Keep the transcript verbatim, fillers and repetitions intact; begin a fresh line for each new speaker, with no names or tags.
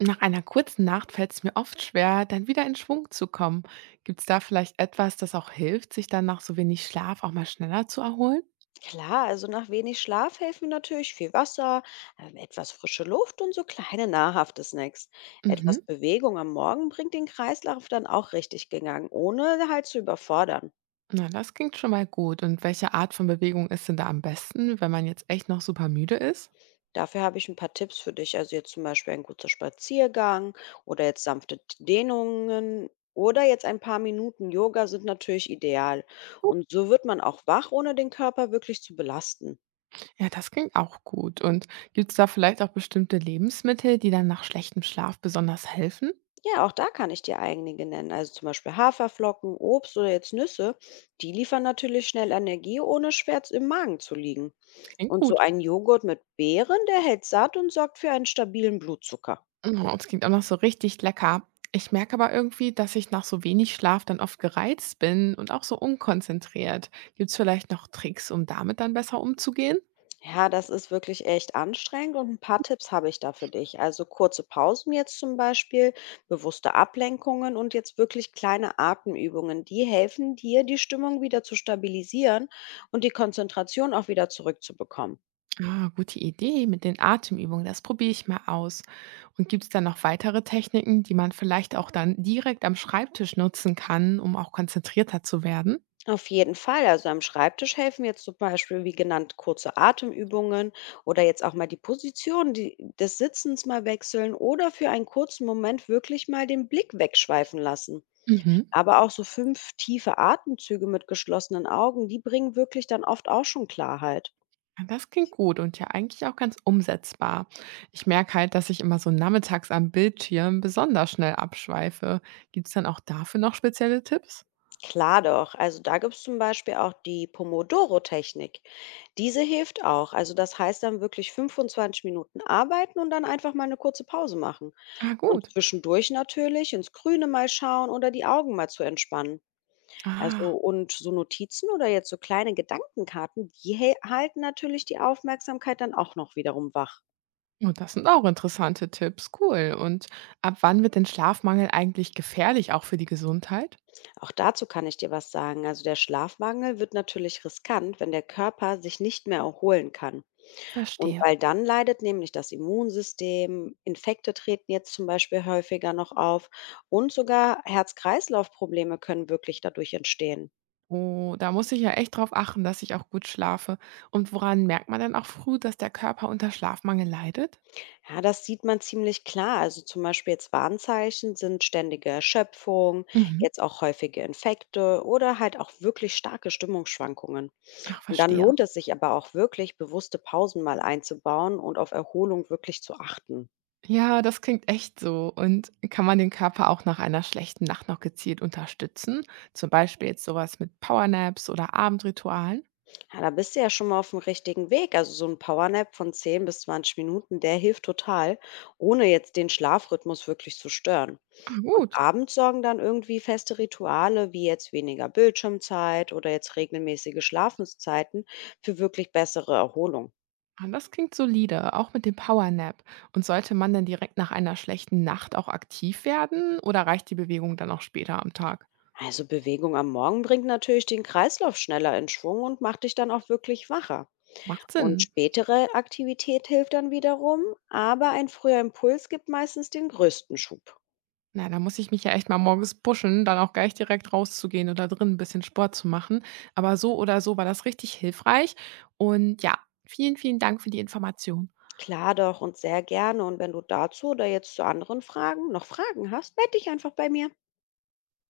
Nach einer kurzen Nacht fällt es mir oft schwer, dann wieder in Schwung zu kommen. Gibt es da vielleicht etwas, das auch hilft, sich dann nach so wenig Schlaf auch mal schneller zu erholen?
Klar, also nach wenig Schlaf helfen natürlich viel Wasser, ähm, etwas frische Luft und so kleine nahrhafte Snacks. Etwas
Mhm.
Bewegung am Morgen bringt den Kreislauf dann auch richtig gegangen, ohne halt zu überfordern.
Na, das klingt schon mal gut. Und welche Art von Bewegung ist denn da am besten, wenn man jetzt echt noch super müde ist?
Dafür habe ich ein paar Tipps für dich. Also jetzt zum Beispiel ein guter Spaziergang oder jetzt sanfte Dehnungen oder jetzt ein paar Minuten Yoga sind natürlich ideal. Und so wird man auch wach, ohne den Körper wirklich zu belasten.
Ja, das klingt auch gut. Und gibt es da vielleicht auch bestimmte Lebensmittel, die dann nach schlechtem Schlaf besonders helfen?
Ja, auch da kann ich dir einige nennen. Also zum Beispiel Haferflocken, Obst oder jetzt Nüsse. Die liefern natürlich schnell Energie, ohne schwer im Magen zu liegen.
Klingt
Und so
gut.
ein Joghurt mit Beeren, der hält satt und sorgt für einen stabilen Blutzucker.
Mhm, das klingt auch noch so richtig lecker. Ich merke aber irgendwie, dass ich nach so wenig Schlaf dann oft gereizt bin und auch so unkonzentriert. Gibt es vielleicht noch Tricks, um damit dann besser umzugehen?
Ja, das ist wirklich echt anstrengend und ein paar Tipps habe ich da für dich. Also kurze Pausen jetzt zum Beispiel, bewusste Ablenkungen und jetzt wirklich kleine Atemübungen. Die helfen dir, die Stimmung wieder zu stabilisieren und die Konzentration auch wieder zurückzubekommen.
Ah, gute Idee mit den Atemübungen, das probiere ich mal aus. Und gibt es dann noch weitere Techniken, die man vielleicht auch dann direkt am Schreibtisch nutzen kann, um auch konzentrierter zu werden?
Auf jeden Fall. Also am Schreibtisch helfen jetzt zum Beispiel, wie genannt, kurze Atemübungen oder jetzt auch mal die Position, die, des Sitzens mal wechseln oder für einen kurzen Moment wirklich mal den Blick wegschweifen lassen.
Mhm.
Aber auch so fünf tiefe Atemzüge mit geschlossenen Augen, die bringen wirklich dann oft auch schon Klarheit.
Ah, das klingt gut und ja eigentlich auch ganz umsetzbar. Ich merke halt, dass ich immer so nachmittags am Bildschirm besonders schnell abschweife. Gibt es dann auch dafür noch spezielle Tipps?
Klar doch. Also da gibt es zum Beispiel auch die Pomodoro-Technik. Diese hilft auch. Also das heißt dann wirklich fünfundzwanzig Minuten arbeiten und dann einfach mal eine kurze Pause machen.
Ah,
Und
gut.
zwischendurch natürlich ins Grüne mal schauen oder die Augen mal zu entspannen. Also
Ah,
und so Notizen oder jetzt so kleine Gedankenkarten, die he- halten natürlich die Aufmerksamkeit dann auch noch wiederum wach.
und das sind auch interessante Tipps. Cool. Und ab wann wird denn Schlafmangel eigentlich gefährlich, auch für die Gesundheit?
Auch dazu kann ich dir was sagen. Also der Schlafmangel wird natürlich riskant, wenn der Körper sich nicht mehr erholen kann. Und
Verstehe.
weil dann leidet nämlich das Immunsystem, Infekte treten jetzt zum Beispiel häufiger noch auf und sogar Herz-Kreislauf-Probleme können wirklich dadurch entstehen.
Oh, da muss ich ja echt drauf achten, dass ich auch gut schlafe. Und woran merkt man denn auch früh, dass der Körper unter Schlafmangel leidet?
Ja, das sieht man ziemlich klar. Also zum Beispiel jetzt Warnzeichen sind ständige Erschöpfung,
Mhm.
jetzt auch häufige Infekte oder halt auch wirklich starke Stimmungsschwankungen.
Ach,
Und dann
verstehe.
lohnt es sich aber auch wirklich, bewusste Pausen mal einzubauen und auf Erholung wirklich zu achten.
Ja, das klingt echt so. Und kann man den Körper auch nach einer schlechten Nacht noch gezielt unterstützen? Zum Beispiel jetzt sowas mit Powernaps oder Abendritualen?
Ja, da bist du ja schon mal auf dem richtigen Weg. Also so ein Powernap von zehn bis zwanzig Minuten, der hilft total, ohne jetzt den Schlafrhythmus wirklich zu stören.
Ah,
Und
gut.
abends sorgen dann irgendwie feste Rituale, wie jetzt weniger Bildschirmzeit oder jetzt regelmäßige Schlafenszeiten für wirklich bessere Erholung.
Ah, das klingt solide, auch mit dem Powernap. Und sollte man denn direkt nach einer schlechten Nacht auch aktiv werden oder reicht die Bewegung dann auch später am Tag?
Also Bewegung am Morgen bringt natürlich den Kreislauf schneller in Schwung und macht dich dann auch wirklich wacher.
Macht
Und
Sinn.
spätere Aktivität hilft dann wiederum, aber ein früher Impuls gibt meistens den größten Schub.
Na, da muss ich mich ja echt mal morgens pushen, dann auch gleich direkt rauszugehen oder drin ein bisschen Sport zu machen. Aber so oder so war das richtig hilfreich. Und ja, vielen, vielen Dank für die Information.
Klar doch und sehr gerne. Und wenn du dazu oder jetzt zu anderen Fragen noch Fragen hast, melde dich einfach bei mir.